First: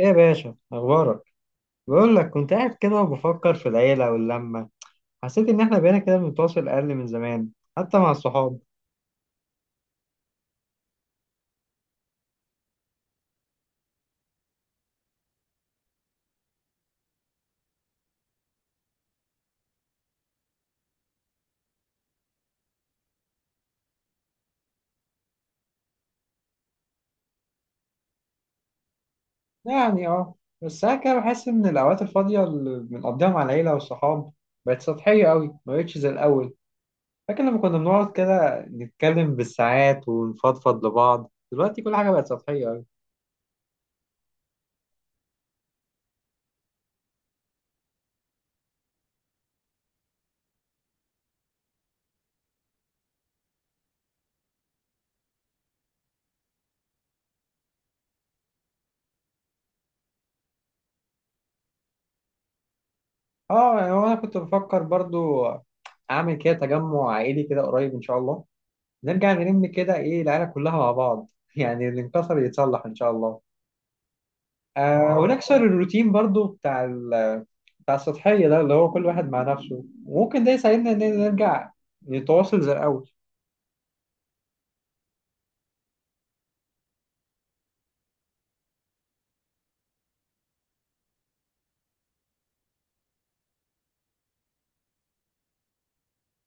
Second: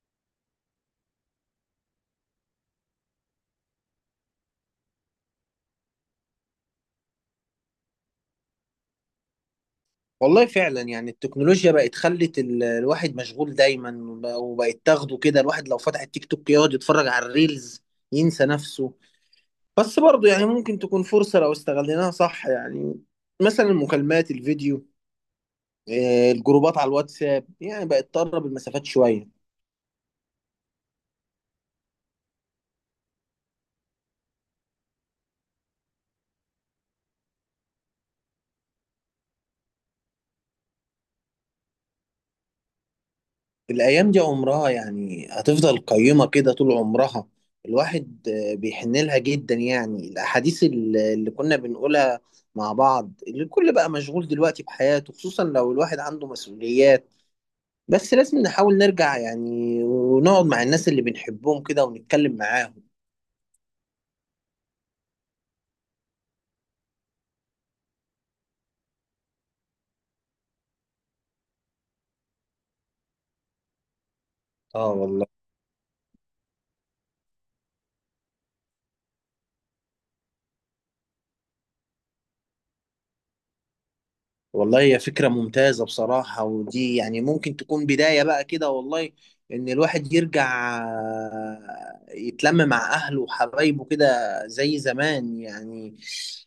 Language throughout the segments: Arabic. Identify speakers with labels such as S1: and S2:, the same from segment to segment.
S1: ايه يا باشا اخبارك؟ بقول لك كنت قاعد كده وبفكر في العيله واللمه. حسيت ان احنا بقينا كده بنتواصل اقل من زمان، حتى مع الصحاب.
S2: والله فعلا يعني التكنولوجيا بقت خلت الواحد مشغول دايما وبقت تاخده كده. الواحد لو فتح التيك توك يقعد يتفرج على الريلز، ينسى نفسه. بس برضه يعني ممكن تكون فرصة لو استغليناها صح، يعني مثلا المكالمات الفيديو، الجروبات على الواتساب يعني بقت تقرب المسافات شوية.
S1: يعني اه، بس ساعات كده بحس ان الاوقات الفاضيه اللي بنقضيها مع العيله والصحاب بقت سطحيه قوي، ما بقتش زي الاول. فاكر لما كنا بنقعد كده نتكلم بالساعات ونفضفض لبعض، دلوقتي كل حاجه بقت سطحيه قوي.
S2: الأيام دي عمرها يعني هتفضل قيمة كده طول عمرها. الواحد بيحن لها جدا، يعني الأحاديث اللي كنا بنقولها مع بعض، اللي الكل بقى مشغول دلوقتي بحياته، خصوصا لو الواحد عنده مسؤوليات. بس لازم نحاول نرجع يعني، ونقعد مع الناس اللي بنحبهم كده ونتكلم معاهم.
S1: اه يعني هو انا كنت بفكر برضو اعمل كده تجمع عائلي كده قريب ان شاء الله، نرجع نلم كده، ايه، العيله كلها مع بعض يعني اللي انكسر يتصلح ان شاء الله.
S2: اه
S1: آه،
S2: والله.
S1: ونكسر الروتين برضو بتاع السطحيه ده، اللي هو كل واحد مع نفسه، وممكن ده يساعدنا ان نرجع نتواصل زي الاول.
S2: والله، هي فكرة ممتازة بصراحة، ودي يعني ممكن تكون بداية بقى كده والله. إن الواحد يرجع يتلم مع أهله وحبايبه كده زي زمان يعني.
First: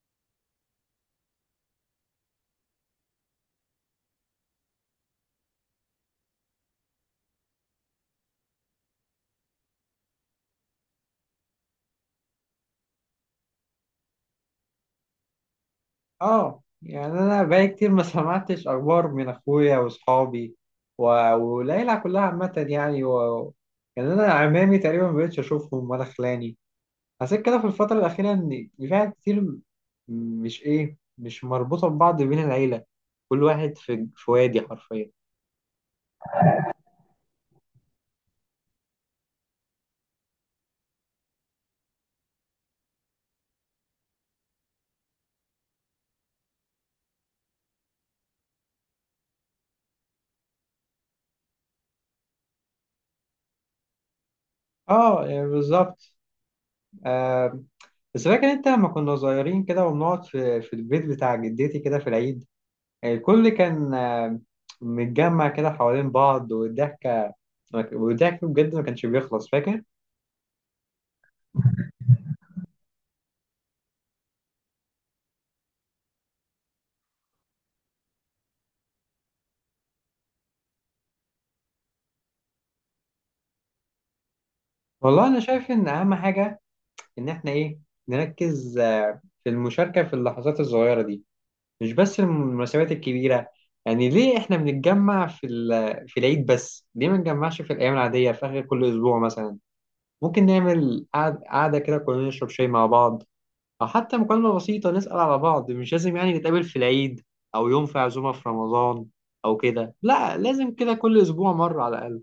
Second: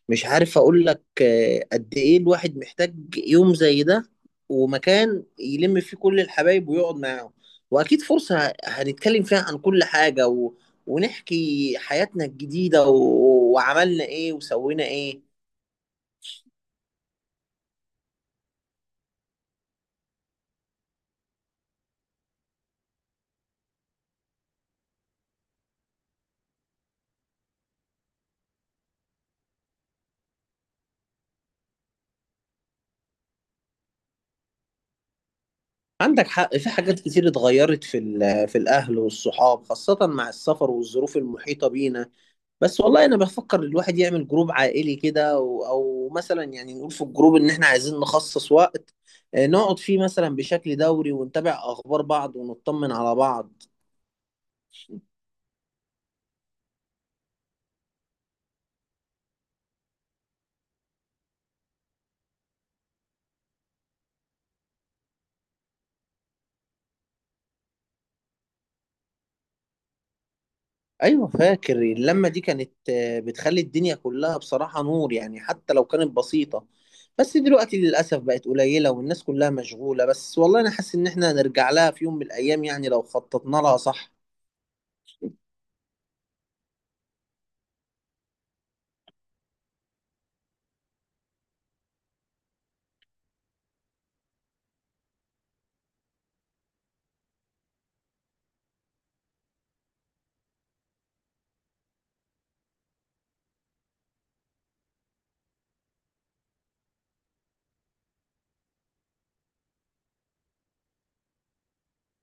S2: مش عارف أقول لك، قد إيه الواحد محتاج يوم زي ده، ومكان يلم فيه كل الحبايب ويقعد معاهم. وأكيد فرصة هنتكلم فيها عن كل حاجة ونحكي حياتنا الجديدة وعملنا إيه وسوينا إيه.
S1: اه يعني انا بقالي كتير ما سمعتش اخبار من اخويا واصحابي والعيله كلها عامه، يعني و... يعني انا عمامي تقريبا ما بقتش اشوفهم ولا خلاني. حسيت كده في الفترة الأخيرة إن في حاجات كتير مش إيه، مش مربوطة ببعض بين العيلة، كل واحد في وادي حرفيا.
S2: عندك حق. في حاجات كتير اتغيرت في في الاهل والصحاب، خاصة مع السفر والظروف المحيطة بينا. بس والله انا بفكر الواحد يعمل جروب عائلي كده او مثلا، يعني نقول في الجروب ان احنا عايزين نخصص وقت، نقعد فيه مثلا بشكل دوري ونتابع اخبار بعض ونطمن على بعض.
S1: آه يعني بالظبط. آه، بس فاكر أنت لما كنا صغيرين كده وبنقعد في البيت بتاع جدتي كده في العيد، آه، الكل كان آه، متجمع كده حوالين بعض، والضحكة والضحك بجد ما كانش بيخلص، فاكر؟
S2: ايوه، فاكر اللمه دي كانت بتخلي الدنيا كلها بصراحه نور، يعني حتى لو كانت بسيطه. بس دلوقتي للاسف بقت قليله والناس كلها مشغوله. بس والله انا حاسس ان احنا هنرجع لها في يوم من الايام، يعني لو خططنا لها صح.
S1: والله أنا شايف إن أهم حاجة إن إحنا إيه، نركز آه في المشاركة في اللحظات الصغيرة دي، مش بس المناسبات الكبيرة. يعني ليه احنا بنتجمع في العيد بس؟ ليه ما نتجمعش في الأيام العادية في آخر كل أسبوع مثلا؟ ممكن نعمل قعدة كده كلنا نشرب شاي مع بعض، أو حتى مكالمة بسيطة نسأل على بعض. مش لازم يعني نتقابل في العيد، أو يوم في عزومة في رمضان، أو كده. لا، لازم كده كل أسبوع مرة على الأقل.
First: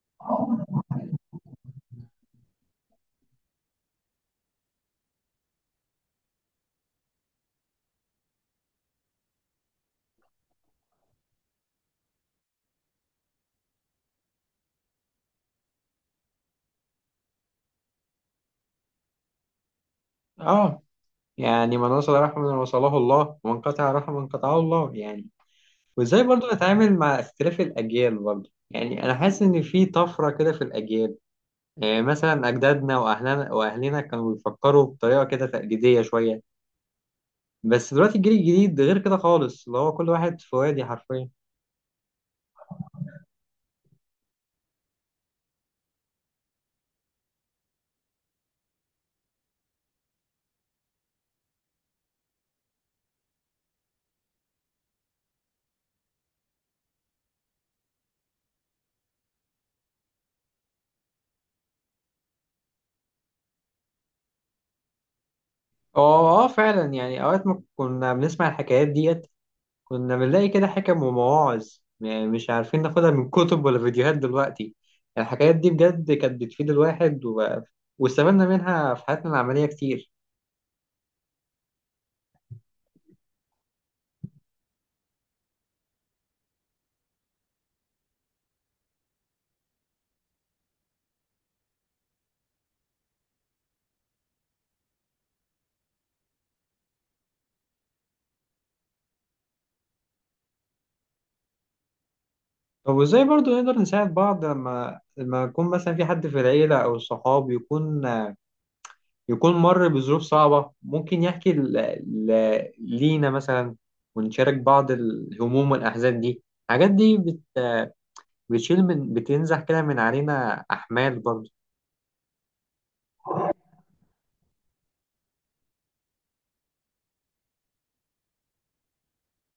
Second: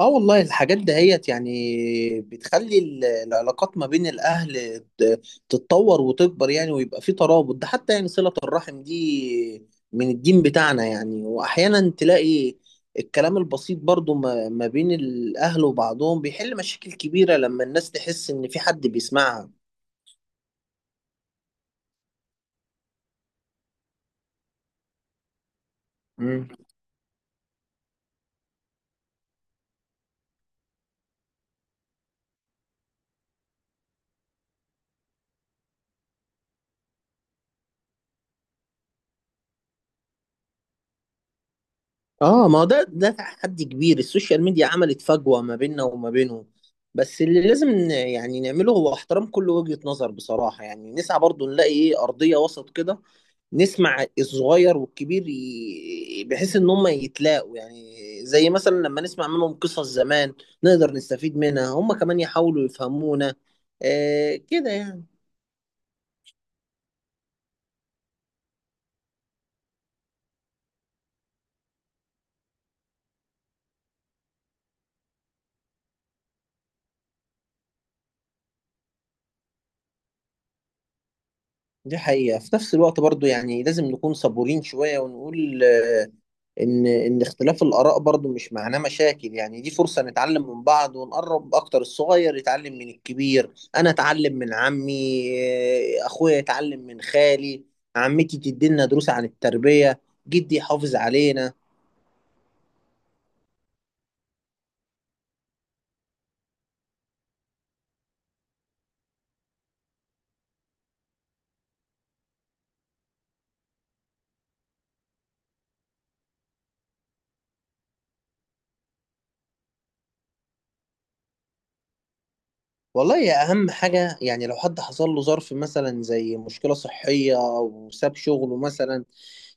S2: اه والله. الحاجات دهيت يعني بتخلي العلاقات ما بين الاهل تتطور وتكبر يعني، ويبقى في ترابط. ده حتى يعني صلة الرحم دي من الدين بتاعنا يعني. واحيانا تلاقي الكلام البسيط برضو ما بين الاهل وبعضهم بيحل مشاكل كبيرة لما الناس تحس ان في حد بيسمعها.
S1: آه يعني من وصل رحمة من وصله الله، ومن قطع رحمة من قطعه الله يعني. وازاي برضو
S2: مم.
S1: نتعامل مع اختلاف الاجيال برضو؟ يعني انا حاسس ان في طفره كده في الاجيال. يعني مثلا اجدادنا واهلنا كانوا بيفكروا بطريقه كده تقليديه شويه، بس دلوقتي الجيل الجديد غير كده خالص، اللي هو كل واحد في وادي حرفيا.
S2: اه، ما هو ده تحدي كبير. السوشيال ميديا عملت فجوة ما بيننا وما بينهم. بس اللي لازم يعني نعمله هو احترام كل وجهة نظر، بصراحة يعني نسعى برضو نلاقي ايه أرضية وسط كده. نسمع الصغير والكبير بحيث ان هم يتلاقوا يعني. زي مثلا لما نسمع منهم قصص زمان نقدر نستفيد منها، هم كمان يحاولوا يفهمونا، كده يعني.
S1: اه اه فعلا، يعني اوقات ما كنا بنسمع الحكايات ديت كنا بنلاقي كده حكم ومواعظ، يعني مش عارفين ناخدها من كتب ولا فيديوهات دلوقتي. الحكايات دي بجد كانت بتفيد الواحد، و... واستفدنا منها في حياتنا العمليه كتير.
S2: دي حقيقة. في نفس الوقت برضو يعني لازم نكون صبورين شوية، ونقول ان اختلاف الاراء برضو مش معناه مشاكل، يعني دي فرصه نتعلم من بعض ونقرب اكتر، الصغير يتعلم من الكبير. انا اتعلم من عمي، اخويا يتعلم من خالي. عمتي تدينا دروس عن التربيه، جدي يحافظ علينا.
S1: طب وازاي برضو نقدر نساعد بعض لما يكون مثلا في حد في العيلة أو الصحاب يكون، مر بظروف صعبة، ممكن يحكي ل... ل... لينا مثلا، ونشارك بعض الهموم والأحزان دي. الحاجات دي بت... بتشيل من، بتنزح كده من علينا أحمال برضو.
S2: والله يا، اهم حاجه يعني لو حد حصل له ظرف مثلا زي مشكله صحيه او ساب شغله مثلا،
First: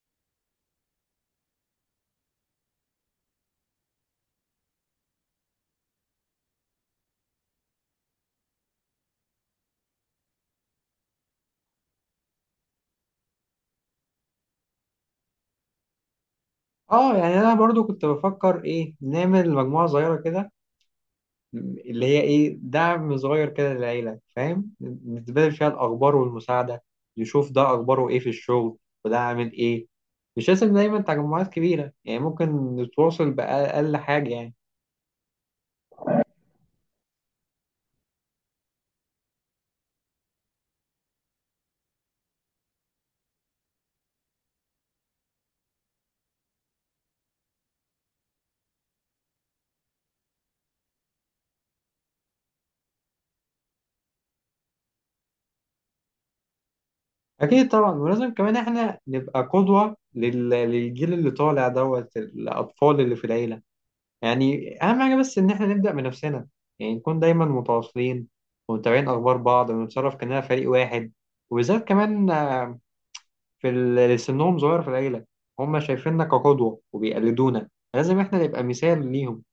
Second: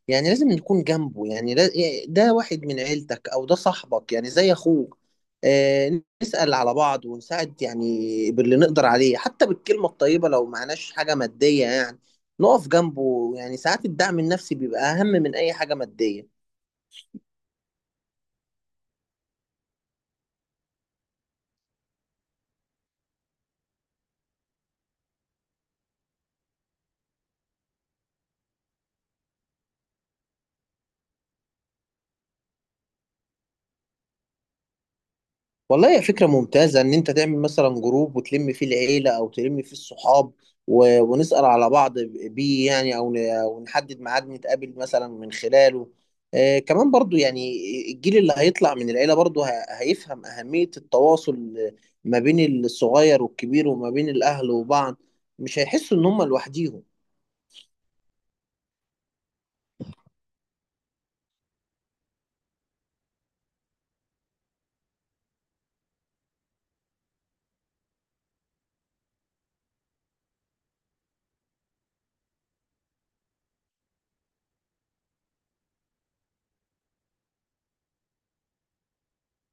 S2: يعني لازم نكون جنبه، يعني لا- إيه، ده واحد من عيلتك او ده صاحبك يعني زي اخوك. نسأل على بعض ونساعد يعني باللي نقدر عليه، حتى بالكلمة الطيبة لو معناش حاجة مادية يعني. نقف جنبه. يعني ساعات الدعم النفسي بيبقى أهم من أي حاجة مادية.
S1: اه يعني أنا برضو كنت بفكر إيه، نعمل مجموعة صغيرة كده اللي هي ايه دعم صغير كده للعيلة فاهم، نتبادل فيها الأخبار والمساعدة، يشوف ده أخباره ايه في الشغل، وده عامل ايه. مش لازم دايما تجمعات كبيرة، يعني ممكن نتواصل بأقل حاجة يعني.
S2: والله هي فكرة ممتازة إن أنت تعمل مثلا جروب وتلم فيه العيلة أو تلم فيه الصحاب، ونسأل على بعض بيه يعني، أو أو نحدد ميعاد نتقابل مثلا من خلاله. كمان برضو يعني الجيل اللي هيطلع من العيلة برضو هيفهم أهمية التواصل ما بين الصغير والكبير وما بين الأهل وبعض، مش هيحسوا إن هم لوحديهم.
S1: أكيد طبعا، ولازم كمان احنا نبقى قدوة للجيل اللي طالع دوت الأطفال اللي في العيلة. يعني أهم حاجة بس إن احنا نبدأ بنفسنا، يعني نكون دايما متواصلين ومتابعين أخبار بعض، ونتصرف كأننا فريق واحد. وبالذات كمان اللي سنهم صغير في العيلة، هم شايفيننا كقدوة وبيقلدونا، لازم احنا نبقى مثال ليهم.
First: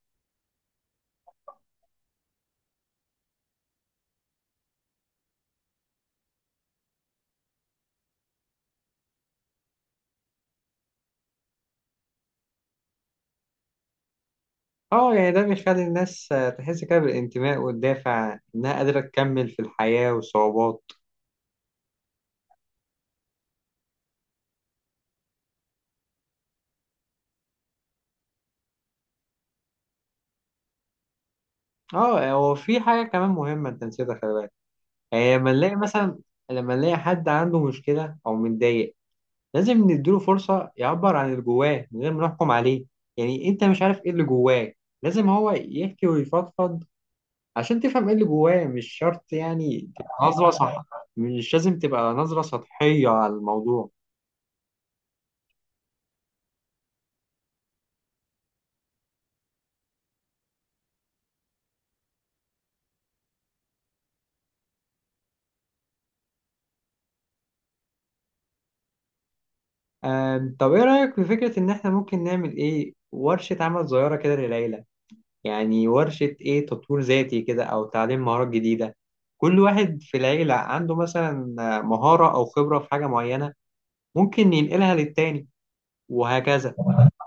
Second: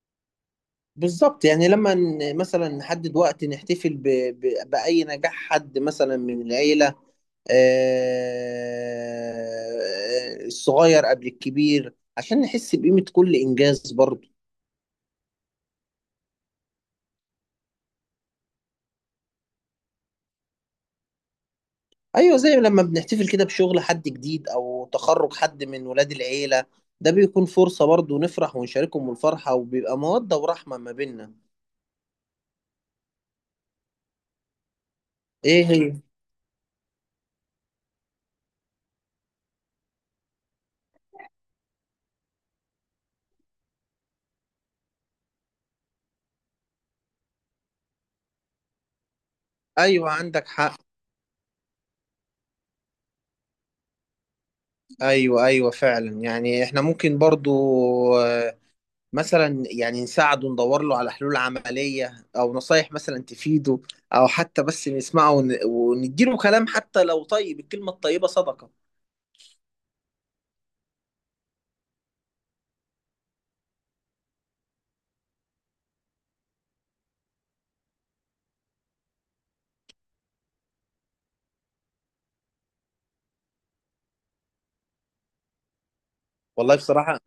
S2: بالظبط. يعني لما مثلا نحدد وقت نحتفل بأي نجاح حد مثلا من العيلة، الصغير قبل الكبير، عشان نحس بقيمة كل إنجاز برضه.
S1: اه يعني ده بيخلي الناس آه، تحس كده بالانتماء والدافع انها قادرة تكمل في الحياة والصعوبات.
S2: أيوة، زي لما بنحتفل كده بشغل حد جديد أو تخرج حد من ولاد العيلة، ده بيكون فرصة برضه نفرح ونشاركهم الفرحة، وبيبقى مودة ورحمة ما بيننا.
S1: اه، هو في حاجة كمان مهمة انت نسيتها، خلي بالك. يعني لما
S2: إيه
S1: نلاقي
S2: هي؟
S1: مثلا، لما نلاقي حد عنده مشكلة او متضايق، لازم نديله فرصة يعبر عن اللي جواه من غير ما نحكم عليه. يعني انت مش عارف ايه اللي جواه، لازم هو يحكي ويفضفض عشان تفهم ايه اللي جواه. مش شرط يعني
S2: أيوة،
S1: تبقى
S2: عندك
S1: نظرة
S2: حق.
S1: صح مش لازم تبقى نظرة سطحية على الموضوع.
S2: أيوة، أيوة، فعلا يعني إحنا ممكن برضه، مثلا يعني نساعده ندور له على حلول عملية، أو نصايح مثلا تفيده، أو حتى بس نسمعه ونديله كلام. حتى لو، طيب الكلمة الطيبة صدقة.
S1: طب ايه رأيك في فكرة ان احنا ممكن نعمل ايه، ورشة عمل صغيرة كده للعيلة؟ يعني ورشة ايه، تطوير ذاتي كده او تعليم مهارات جديدة، كل واحد في العيلة عنده مثلا آه، مهارة او خبرة في حاجة معينة، ممكن ينقلها للتاني، وهكذا.
S2: والله بصراحة،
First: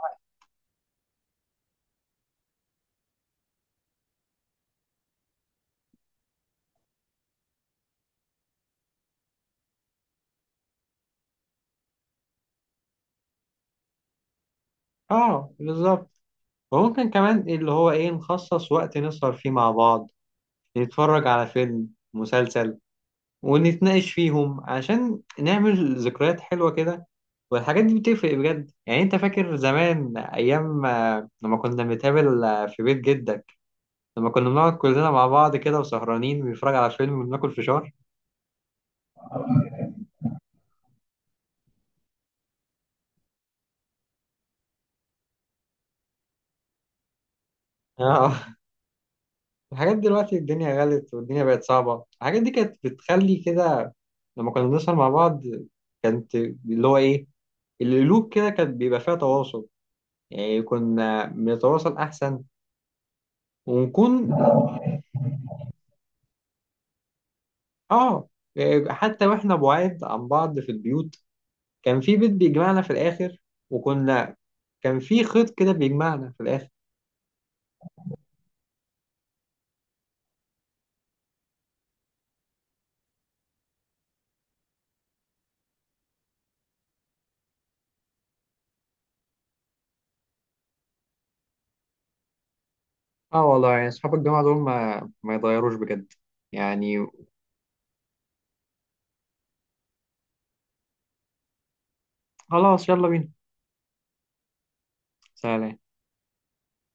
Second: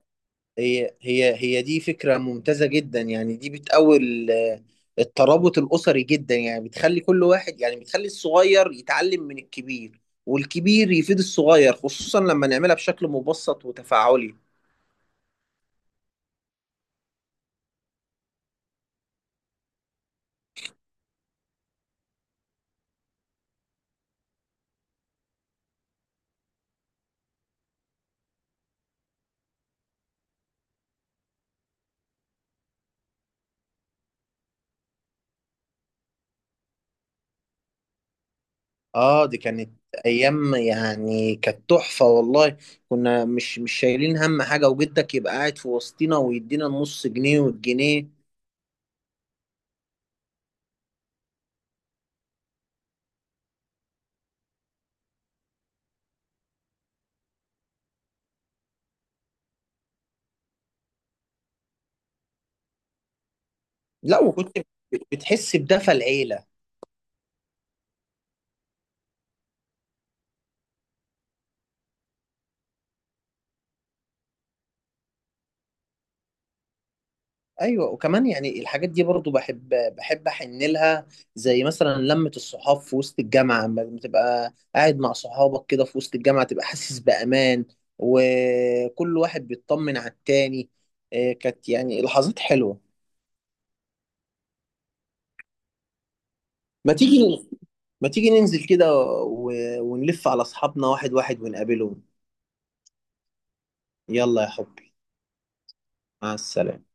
S2: هي دي فكرة ممتازة جدا، يعني دي بتقوي الترابط الأسري جدا، يعني بتخلي كل واحد يعني، بتخلي الصغير يتعلم من الكبير، والكبير يفيد الصغير، خصوصا لما نعملها بشكل مبسط وتفاعلي.
S1: اه بالظبط. وممكن كمان اللي هو ايه، نخصص وقت نسهر فيه مع بعض، نتفرج على فيلم، مسلسل، ونتناقش فيهم عشان نعمل ذكريات حلوة كده. والحاجات دي بتفرق بجد. يعني انت فاكر زمان ايام آه، لما كنا بنتقابل آه، في بيت جدك، لما كنا بنقعد كلنا مع بعض كده وسهرانين بنتفرج على فيلم وبناكل فشار.
S2: اه، دي كانت ايام يعني، كانت تحفه والله. كنا مش شايلين هم حاجه، وجدك يبقى قاعد في وسطنا ويدينا النص جنيه والجنيه.
S1: اه الحاجات دلوقتي الدنيا غلت والدنيا بقت صعبة. الحاجات دي كانت بتخلي كده، لما كنا بنسهر مع بعض كانت اللي هو ايه، القلوب كده كانت بيبقى فيها تواصل، يعني كنا بنتواصل احسن، ونكون.
S2: لا، وكنت بتحس بدفى العيله.
S1: اه إيه، حتى واحنا بعاد عن بعض في البيوت كان في بيت بيجمعنا في الاخر، وكنا، كان في خيط كده بيجمعنا في الاخر.
S2: ايوه، وكمان يعني الحاجات دي برضو بحب احن لها، زي مثلا لمه الصحاب في وسط الجامعه، لما تبقى قاعد مع صحابك كده في وسط الجامعه تبقى حاسس بامان، وكل واحد بيطمن على التاني، كانت يعني لحظات حلوه.
S1: اه والله، يعني اصحاب الجامعة دول ما يتغيروش بجد
S2: ما
S1: يعني.
S2: تيجي ما تيجي ننزل كده و... ونلف على أصحابنا واحد واحد ونقابلهم.
S1: خلاص يلا بينا،
S2: يلا يا حبي.
S1: سلام.
S2: مع السلامة.